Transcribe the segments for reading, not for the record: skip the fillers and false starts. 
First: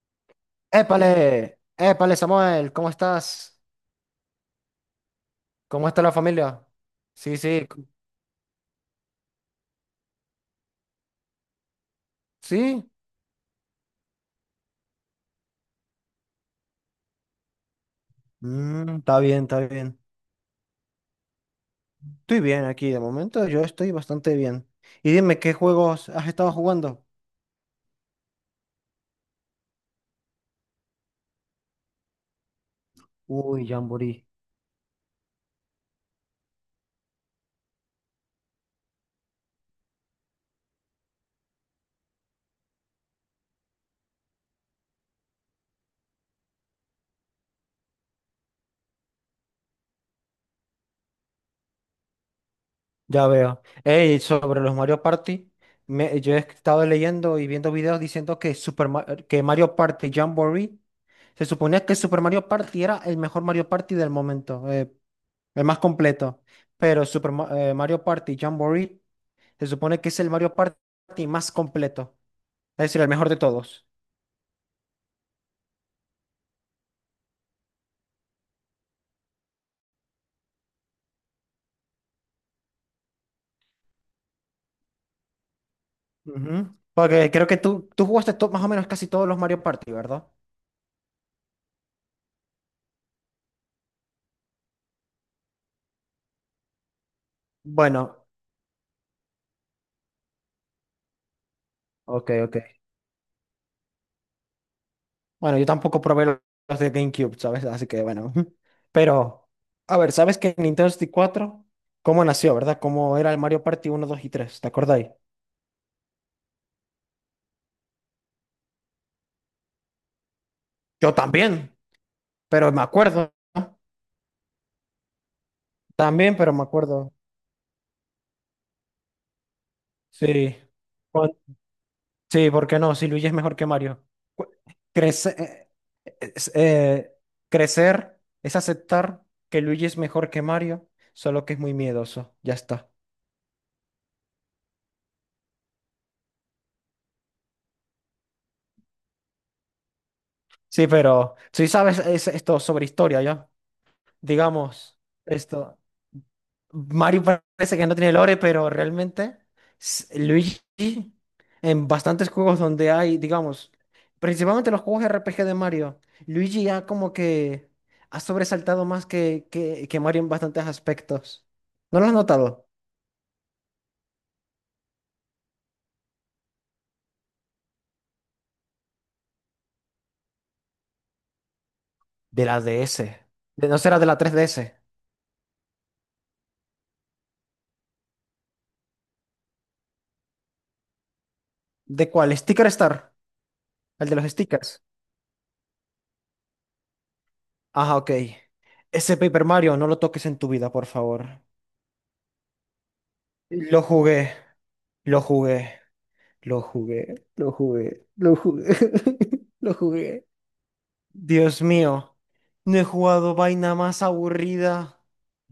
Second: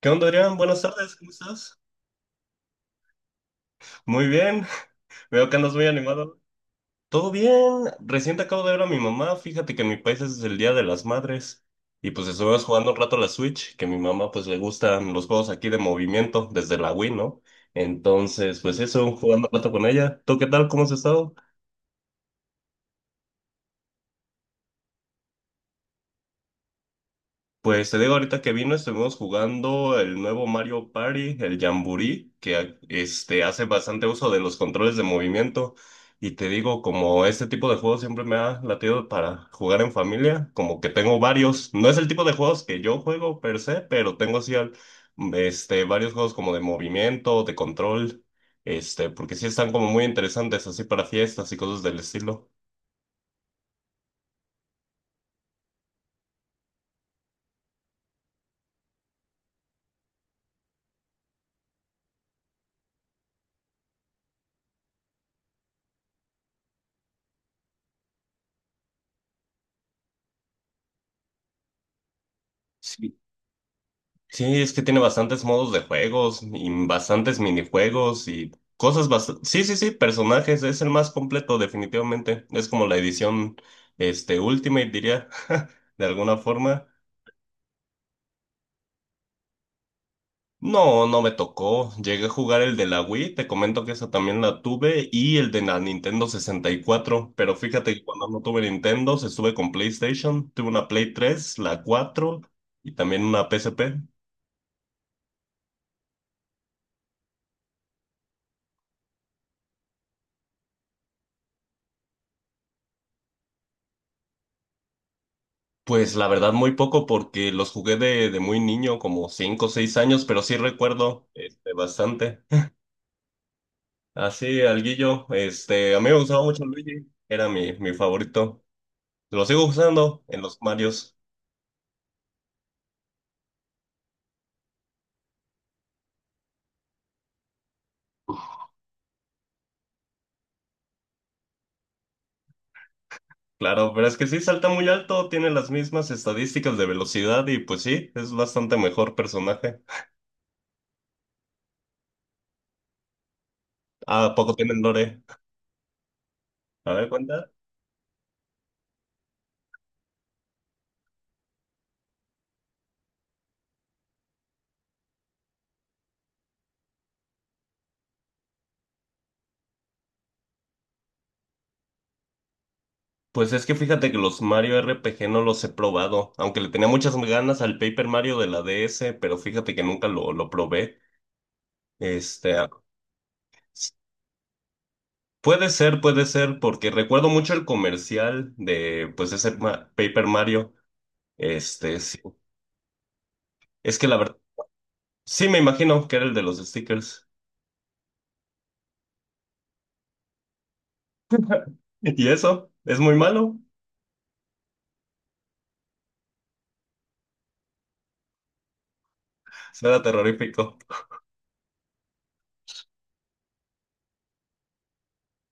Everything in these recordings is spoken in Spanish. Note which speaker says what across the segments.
Speaker 1: ¿Qué onda, Adrián? Buenas tardes, ¿cómo
Speaker 2: Épale,
Speaker 1: estás?
Speaker 2: épale, Samuel, ¿cómo estás?
Speaker 1: Muy bien, veo que andas muy
Speaker 2: ¿Cómo está la
Speaker 1: animado.
Speaker 2: familia?
Speaker 1: Todo
Speaker 2: Sí,
Speaker 1: bien,
Speaker 2: sí,
Speaker 1: recién te acabo de ver a mi mamá, fíjate que en mi país es el Día de las Madres y pues estuvimos
Speaker 2: sí.
Speaker 1: jugando un rato a la Switch, que a mi mamá pues le gustan los juegos aquí de movimiento desde la Wii, ¿no? Entonces, pues eso,
Speaker 2: Está bien,
Speaker 1: jugando un
Speaker 2: está
Speaker 1: rato con
Speaker 2: bien.
Speaker 1: ella. ¿Tú qué tal? ¿Cómo has estado?
Speaker 2: Estoy bien aquí, de momento yo estoy bastante bien. Y dime, ¿qué juegos has estado jugando?
Speaker 1: Pues te digo, ahorita que vino estuvimos jugando el nuevo Mario Party, el Jamboree, que hace
Speaker 2: Uy,
Speaker 1: bastante
Speaker 2: Jamboree,
Speaker 1: uso de los controles de movimiento. Y te digo, como este tipo de juegos siempre me ha latido para jugar en familia, como que tengo varios. No es el tipo de juegos que yo juego per se, pero tengo así varios juegos como de movimiento, de control, porque sí están como muy interesantes así para fiestas y cosas del estilo.
Speaker 2: ya veo. Ey, sobre los Mario Party, yo he estado leyendo y viendo videos diciendo que Mario Party Jamboree, se suponía que Super Mario Party era el mejor Mario Party del momento, el más completo. Pero Mario Party Jamboree se supone que es el Mario Party más completo, es decir, el mejor de todos.
Speaker 1: Sí, es que tiene bastantes modos de juegos y bastantes minijuegos y cosas bastante. Sí, sí, sí, personajes, es el más completo definitivamente. Es como la edición, Ultimate, diría, de alguna
Speaker 2: Ujú.
Speaker 1: forma.
Speaker 2: Porque creo que tú jugaste más o menos casi todos los Mario Party, ¿verdad?
Speaker 1: No, no me tocó. Llegué a jugar el de la Wii, te comento que esa también la tuve, y el de la Nintendo 64, pero fíjate que
Speaker 2: Bueno,
Speaker 1: cuando no tuve Nintendo, se estuve con PlayStation, tuve una Play 3, la
Speaker 2: ok,
Speaker 1: cuatro
Speaker 2: ok.
Speaker 1: y también una PSP.
Speaker 2: Bueno, yo tampoco probé los de GameCube, ¿sabes? Así que bueno. Pero, a ver, ¿sabes que Nintendo 64, cómo nació, verdad? ¿Cómo era el Mario Party 1, 2 y 3? ¿Te acordáis?
Speaker 1: Pues la verdad muy poco porque los jugué de muy niño, como 5 o 6 años, pero sí
Speaker 2: Yo
Speaker 1: recuerdo
Speaker 2: también,
Speaker 1: bastante.
Speaker 2: pero me acuerdo, ¿no?
Speaker 1: Así, alguillo, a mí me
Speaker 2: También,
Speaker 1: gustaba
Speaker 2: pero me
Speaker 1: mucho Luigi,
Speaker 2: acuerdo.
Speaker 1: era mi favorito. Lo sigo usando en
Speaker 2: Sí.
Speaker 1: los Marios,
Speaker 2: Cuan- Sí, ¿por qué no? Si Luigi es mejor que Mario. Cu- Crece. Es, eh, Crecer es aceptar que Luigi es mejor que Mario, solo que es muy miedoso. Ya está.
Speaker 1: claro, pero es que sí salta muy alto, tiene las mismas estadísticas de velocidad y pues sí, es bastante mejor personaje.
Speaker 2: Sí, pero si sabes esto sobre historia, ¿ya?
Speaker 1: ¿A poco tienen
Speaker 2: Digamos,
Speaker 1: lore?
Speaker 2: esto.
Speaker 1: A ver,
Speaker 2: Mario parece que no tiene lore, pero realmente Luigi, en bastantes juegos donde hay, digamos, principalmente los juegos RPG de Mario, Luigi ya como que ha sobresaltado más que Mario en bastantes aspectos. ¿No lo has notado?
Speaker 1: pues es que fíjate que los Mario RPG no los he probado, aunque le tenía muchas ganas al Paper Mario de la DS, pero fíjate que nunca lo probé.
Speaker 2: De
Speaker 1: Este,
Speaker 2: la
Speaker 1: a-
Speaker 2: DS. No,
Speaker 1: s-
Speaker 2: será de la 3DS.
Speaker 1: puede ser, puede ser, porque recuerdo mucho el comercial de, pues, ese Paper Mario.
Speaker 2: ¿De
Speaker 1: Sí.
Speaker 2: cuál? ¿Sticker Star?
Speaker 1: Es que
Speaker 2: ¿El
Speaker 1: la
Speaker 2: de los
Speaker 1: verdad,
Speaker 2: stickers?
Speaker 1: sí me imagino que era el de los stickers.
Speaker 2: Ajá, ok. Ese Paper Mario, no lo toques en tu vida, por favor.
Speaker 1: ¿Y eso? ¿Es muy malo?
Speaker 2: Lo jugué, lo jugué, lo jugué, lo jugué, lo jugué, lo
Speaker 1: Será
Speaker 2: jugué.
Speaker 1: terrorífico.
Speaker 2: Dios mío, no he jugado vaina más aburrida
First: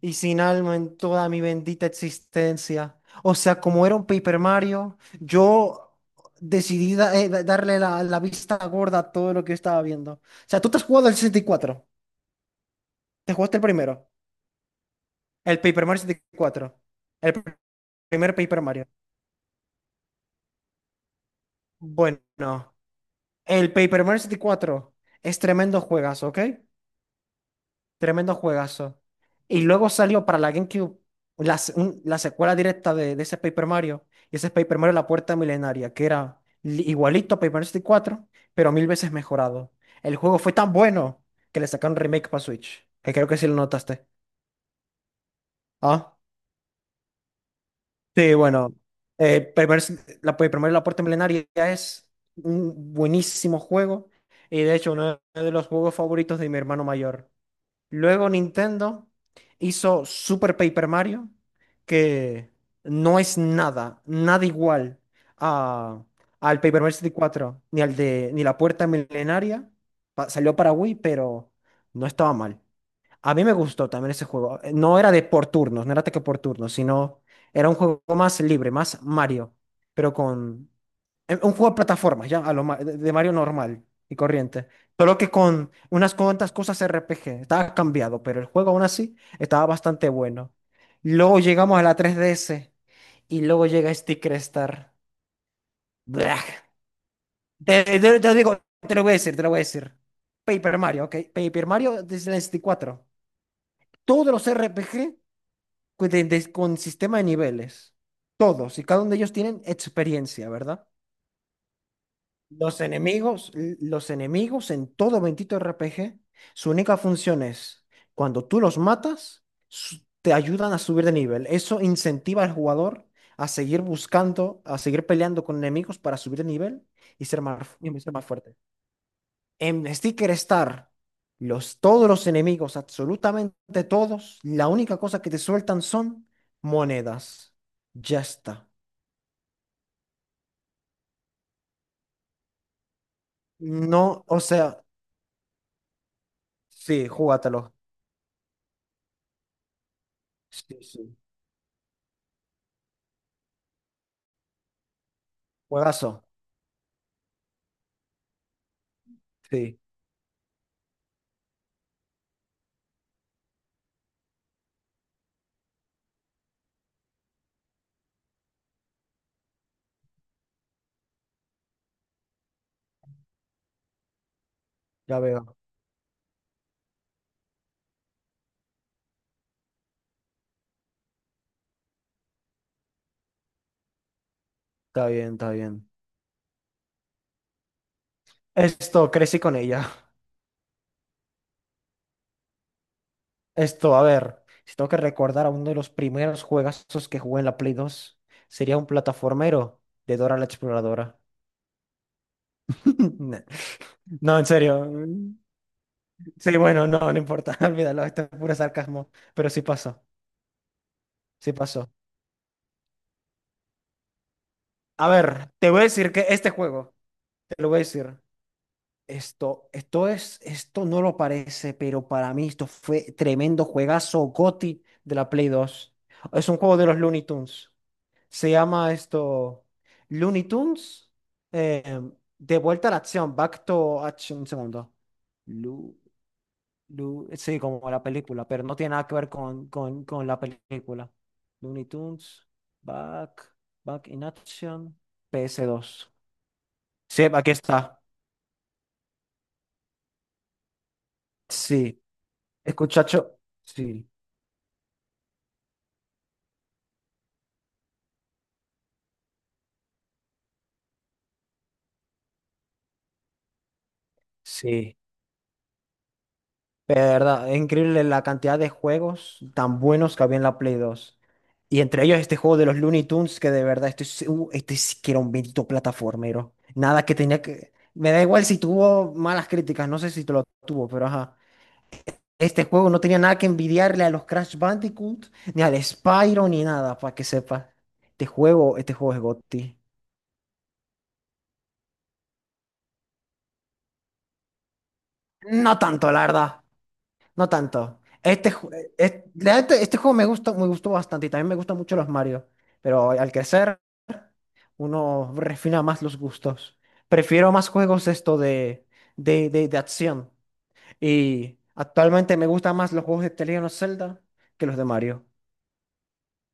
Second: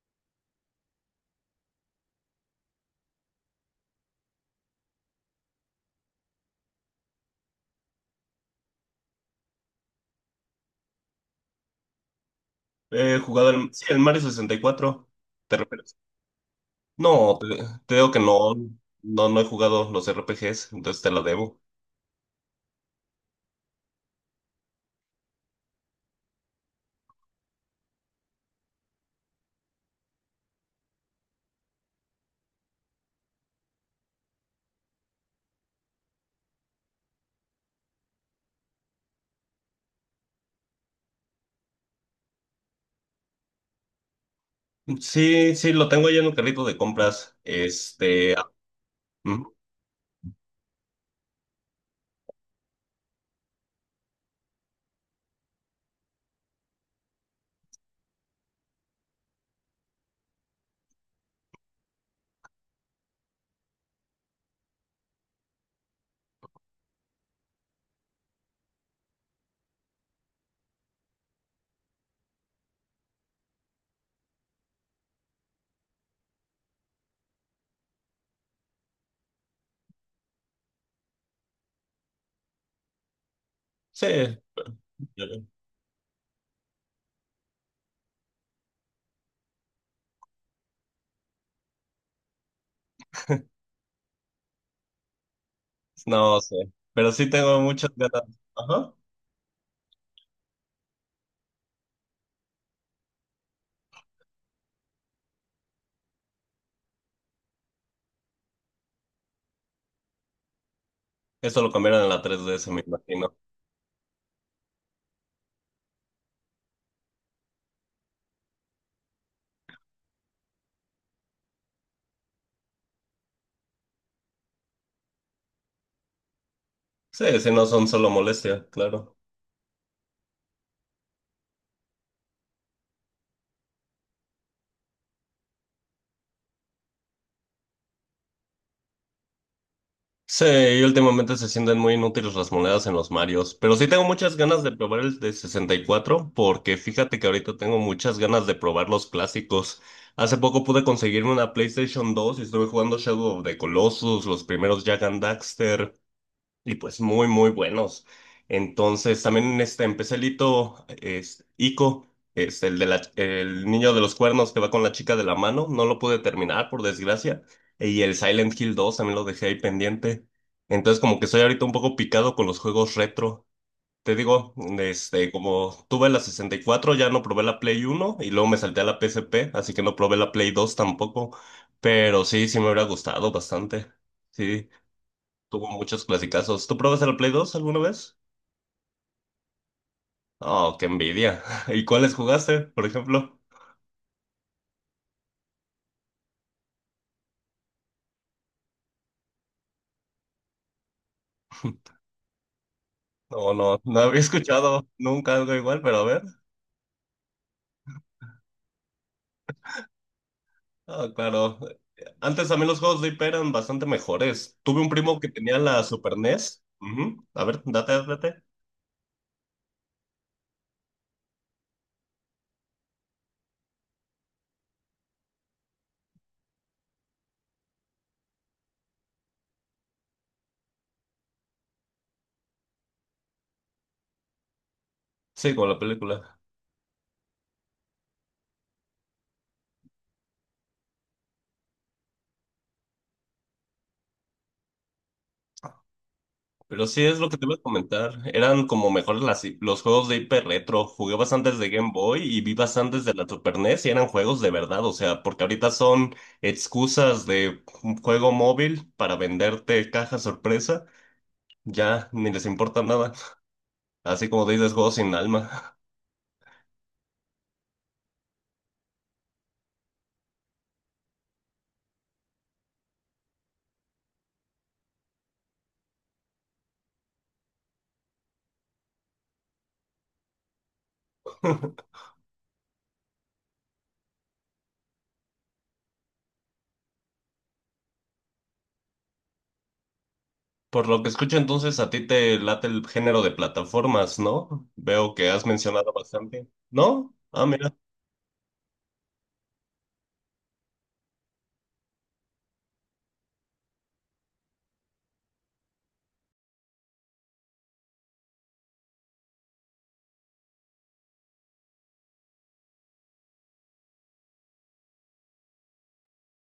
Speaker 2: y sin alma en toda mi bendita existencia. O sea, como era un Paper Mario, yo decidí darle la vista gorda a todo lo que yo estaba viendo. O sea, ¿tú te has jugado el 64?
Speaker 1: He
Speaker 2: Te
Speaker 1: jugado
Speaker 2: jugaste el
Speaker 1: el, sí, el
Speaker 2: primero,
Speaker 1: Mario 64. ¿Te
Speaker 2: el Paper
Speaker 1: refieres?
Speaker 2: Mario 64, el
Speaker 1: No, te, te digo que
Speaker 2: primer
Speaker 1: no,
Speaker 2: Paper Mario.
Speaker 1: no, no he jugado los RPGs, entonces te la debo.
Speaker 2: Bueno, el Paper Mario 64 es tremendo juegas, ¿ok? Tremendo juegazo. Y luego salió para la GameCube la secuela directa de ese Paper Mario. Y ese es Paper Mario La Puerta Milenaria, que era igualito a Paper Mario 64, pero mil veces mejorado. El juego fue tan bueno que le sacaron remake para Switch. Que creo que sí lo notaste.
Speaker 1: Sí, sí, lo tengo
Speaker 2: Ah,
Speaker 1: ya en un carrito de compras.
Speaker 2: sí, bueno.
Speaker 1: Mm,
Speaker 2: Paper Mario La Puerta Milenaria es un buenísimo juego. Y de hecho, uno de los juegos favoritos de mi hermano mayor. Luego Nintendo hizo Super Paper Mario, que no es nada, nada igual a, al Paper Mario 64, ni al de, ni la Puerta Milenaria. Salió para Wii, pero no estaba mal. A mí me gustó también ese juego. No era de por turnos, no era ataque por turnos, sino era un juego más libre, más Mario, pero con un juego de plataformas, ya de Mario normal
Speaker 1: sí,
Speaker 2: y corriente. Solo que
Speaker 1: yo-
Speaker 2: con unas cuantas cosas RPG. Estaba cambiado, pero el juego aún así estaba bastante bueno. Luego llegamos a la 3DS y luego llega Sticker Star.
Speaker 1: no
Speaker 2: Blah.
Speaker 1: sé, pero sí tengo muchas
Speaker 2: Te, te-
Speaker 1: ganas.
Speaker 2: te digo,
Speaker 1: Ajá,
Speaker 2: te lo voy a decir, te lo voy a decir. Paper Mario, ok. Paper Mario desde el 64. Todos los RPG, con sistema de niveles. Todos y cada uno de ellos tienen experiencia, ¿verdad?
Speaker 1: eso lo cambiaron en la DS
Speaker 2: Los
Speaker 1: me imagino.
Speaker 2: enemigos, los enemigos en todo bendito RPG, su única función es, cuando tú los matas, te ayudan a subir de nivel. Eso incentiva al jugador a seguir buscando, a seguir peleando con enemigos para subir de nivel
Speaker 1: Sí, sí, no son
Speaker 2: y
Speaker 1: solo
Speaker 2: ser más fuerte.
Speaker 1: molestia, claro.
Speaker 2: En Sticker Star, todos los enemigos, absolutamente todos, la única cosa que te sueltan son monedas. Ya está.
Speaker 1: Sí, y últimamente se sienten muy inútiles las monedas en los Marios, pero sí tengo
Speaker 2: No,
Speaker 1: muchas
Speaker 2: o
Speaker 1: ganas de
Speaker 2: sea,
Speaker 1: probar el de 64 porque
Speaker 2: sí,
Speaker 1: fíjate que ahorita
Speaker 2: júgatelo.
Speaker 1: tengo muchas ganas de probar los clásicos. Hace poco
Speaker 2: Sí,
Speaker 1: pude
Speaker 2: sí.
Speaker 1: conseguirme una PlayStation 2 y estuve jugando Shadow of the Colossus, los primeros Jak and Daxter,
Speaker 2: Juegazo.
Speaker 1: y pues muy, muy buenos. Entonces también
Speaker 2: Sí,
Speaker 1: empecé el hito, es Ico, es el niño de los cuernos que va con la chica de la mano, no lo pude terminar por desgracia, y el Silent Hill 2 también lo dejé ahí pendiente. Entonces como que estoy ahorita un poco picado con los juegos retro. Te digo,
Speaker 2: ya veo.
Speaker 1: como tuve la 64, ya no probé la Play 1 y luego me salté a la PSP, así que no probé la Play 2 tampoco, pero sí, sí me hubiera gustado bastante. Sí.
Speaker 2: Está bien, está
Speaker 1: Tuvo
Speaker 2: bien.
Speaker 1: muchos clasicazos. ¿Tú probaste la Play 2 alguna vez?
Speaker 2: Esto, crecí con ella.
Speaker 1: Oh, qué envidia. ¿Y cuáles jugaste, por ejemplo?
Speaker 2: Esto, a ver, si tengo que recordar a uno de los primeros juegazos que jugué en la Play 2, sería un plataformero de Dora la Exploradora.
Speaker 1: No, no, no había
Speaker 2: No, en serio.
Speaker 1: escuchado nunca algo igual, pero a ver.
Speaker 2: Sí, bueno, no, no importa, olvídalo, esto es puro sarcasmo, pero sí pasó,
Speaker 1: Ah,
Speaker 2: sí
Speaker 1: claro.
Speaker 2: pasó.
Speaker 1: Antes también los juegos de IP eran bastante mejores. Tuve un
Speaker 2: A
Speaker 1: primo que
Speaker 2: ver,
Speaker 1: tenía
Speaker 2: te voy a
Speaker 1: la
Speaker 2: decir
Speaker 1: Super
Speaker 2: que este
Speaker 1: NES.
Speaker 2: juego,
Speaker 1: Ujú. A ver,
Speaker 2: te lo voy a
Speaker 1: date,
Speaker 2: decir,
Speaker 1: date.
Speaker 2: esto no lo parece, pero para mí esto fue tremendo juegazo GOTY de la Play 2. Es un juego de los Looney Tunes. Se llama esto Looney Tunes, eh, de vuelta a la acción, back to action, un segundo.
Speaker 1: Sí, con la película.
Speaker 2: Sí, como la película, pero no tiene nada que ver con la película. Looney Tunes, Back, Back in Action, PS2.
Speaker 1: Pero sí es
Speaker 2: Sí,
Speaker 1: lo que te
Speaker 2: aquí
Speaker 1: iba a
Speaker 2: está.
Speaker 1: comentar. Eran como mejores los juegos de hiper retro. Jugué bastantes de Game
Speaker 2: Sí,
Speaker 1: Boy y vi bastantes de la
Speaker 2: escuchacho.
Speaker 1: Super NES y
Speaker 2: Sí,
Speaker 1: eran juegos de verdad. O sea, porque ahorita son excusas de un juego móvil para venderte caja sorpresa. Ya ni les importa nada. Así como dices, juegos
Speaker 2: sí.
Speaker 1: sin alma.
Speaker 2: Pero de verdad, es increíble la cantidad de juegos tan buenos que había en la Play 2. Y entre ellos este juego de los Looney Tunes, que de verdad, este, este sí que era un bendito plataformero. Nada que tenía que. Me da igual si tuvo malas críticas, no sé si te lo tuvo, pero ajá. Este juego no tenía nada que envidiarle a los Crash Bandicoot, ni al Spyro, ni nada, para que sepa. Este juego es GOTY.
Speaker 1: Por lo que escucho, entonces a ti te late el género de plataformas, ¿no? Veo que has
Speaker 2: No
Speaker 1: mencionado
Speaker 2: tanto, la
Speaker 1: bastante.
Speaker 2: verdad.
Speaker 1: ¿No? Ah,
Speaker 2: No
Speaker 1: mira.
Speaker 2: tanto. Este, la neta, este, juego me gustó bastante y también me gustan mucho los Mario. Pero al crecer, uno refina más los gustos. Prefiero más juegos de esto de, acción. Y actualmente me gustan más los juegos de The Legend of Zelda que los de Mario.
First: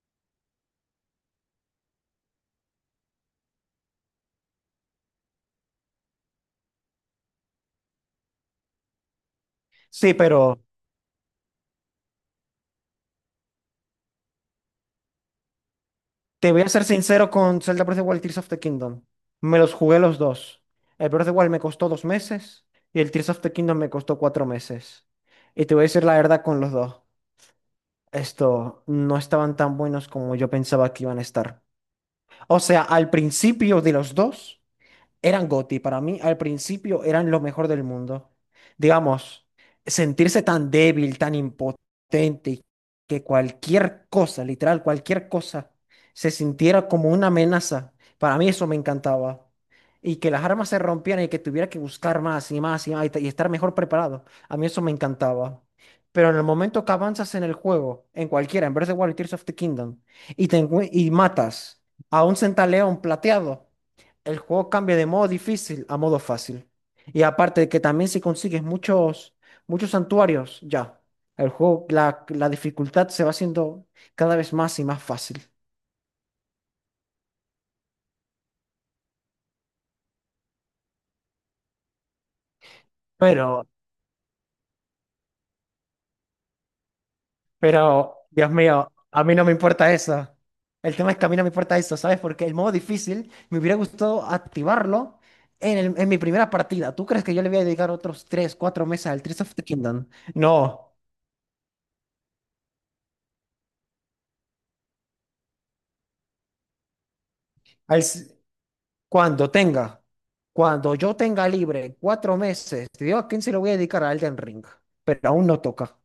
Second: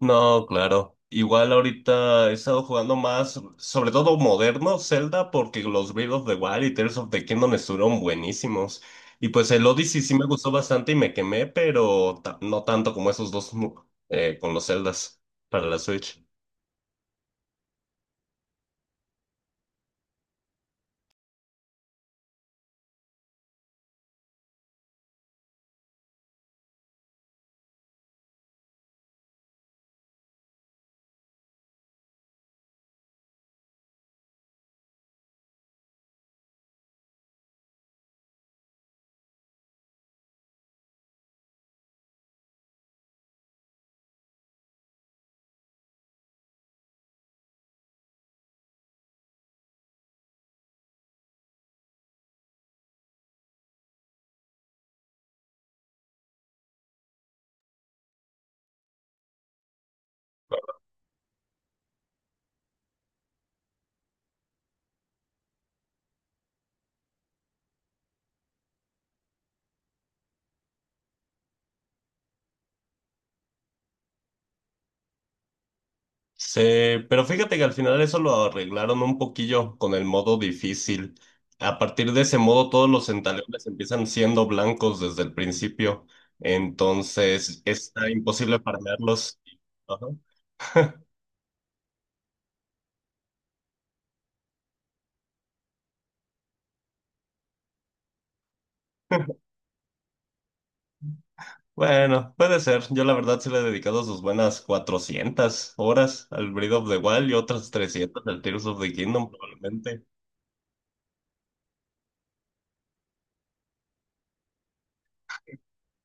Speaker 1: No, claro. Igual ahorita he estado jugando más, sobre todo moderno Zelda, porque los Breath of the Wild y Tears of the Kingdom estuvieron buenísimos. Y pues el Odyssey
Speaker 2: Sí,
Speaker 1: sí me gustó
Speaker 2: pero
Speaker 1: bastante y me quemé, pero no tanto como esos dos con los Zeldas para la Switch.
Speaker 2: te voy a ser sincero con Zelda Breath of the Wild y Tears of the Kingdom. Me los jugué los dos. El Breath of the Wild me costó 2 meses y el Tears of the Kingdom me costó 4 meses. Y te voy a decir la verdad con los dos. Esto no estaban tan buenos como yo pensaba que iban a estar. O sea, al principio de los dos eran GOTY. Para mí, al principio, eran lo mejor del mundo. Digamos, sentirse tan débil, tan impotente, y que cualquier cosa, literal, cualquier cosa, se sintiera como una amenaza. Para mí eso me encantaba. Y que las armas se rompieran y que tuviera que buscar más y más y más y estar mejor preparado. A mí eso me encantaba. Pero en el momento que avanzas en el juego, en cualquiera, en Breath of the Wild y Tears of the Kingdom, y matas a un centaleón plateado, el juego cambia de modo difícil a modo fácil. Y aparte de que también si consigues muchos, muchos santuarios, ya. La dificultad se va haciendo cada vez más y más fácil.
Speaker 1: Sí, pero fíjate que al final eso lo arreglaron un poquillo con el modo difícil. A partir de ese modo, todos los
Speaker 2: Pero,
Speaker 1: centaleones empiezan siendo blancos desde el principio. Entonces, está
Speaker 2: pero, Dios
Speaker 1: imposible
Speaker 2: mío, a mí
Speaker 1: farmearlos.
Speaker 2: no me importa
Speaker 1: Ajá.
Speaker 2: eso. El tema es que a mí no me importa eso, ¿sabes? Porque el modo difícil me hubiera gustado activarlo en mi primera partida. ¿Tú crees que yo le voy a dedicar otros 3 4 meses al Tears of the Kingdom? No.
Speaker 1: Bueno, puede ser. Yo la verdad sí le he dedicado sus buenas 400 horas al Breath of the Wild y otras
Speaker 2: Al,
Speaker 1: 300 al Tears of the Kingdom
Speaker 2: Cuando tenga,
Speaker 1: probablemente.
Speaker 2: cuando yo tenga libre 4 meses, te digo a quién se lo voy a dedicar, a Elden Ring, pero aún no toca.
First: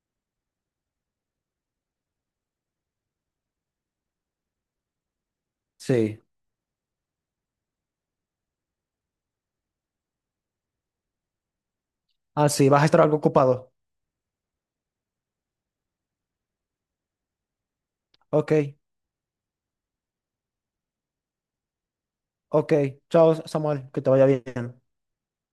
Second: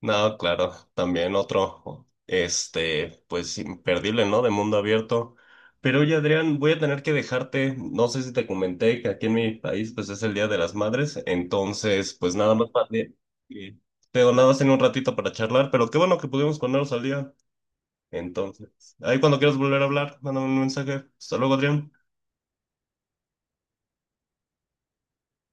Speaker 1: No, claro, también otro, pues imperdible, ¿no? De mundo abierto. Pero oye,
Speaker 2: Sí,
Speaker 1: Adrián, voy a tener que dejarte. No sé si te comenté que aquí en mi país, pues es el Día de las Madres. Entonces, pues nada
Speaker 2: así
Speaker 1: más
Speaker 2: vas a
Speaker 1: para.
Speaker 2: estar algo ocupado.
Speaker 1: Te nada más en un ratito para charlar, pero qué bueno que pudimos ponernos al día.
Speaker 2: Ok,
Speaker 1: Entonces, ahí cuando quieras volver a hablar, mándame un mensaje. Hasta luego, Adrián.
Speaker 2: ok, chao, Samuel, que te vaya bien.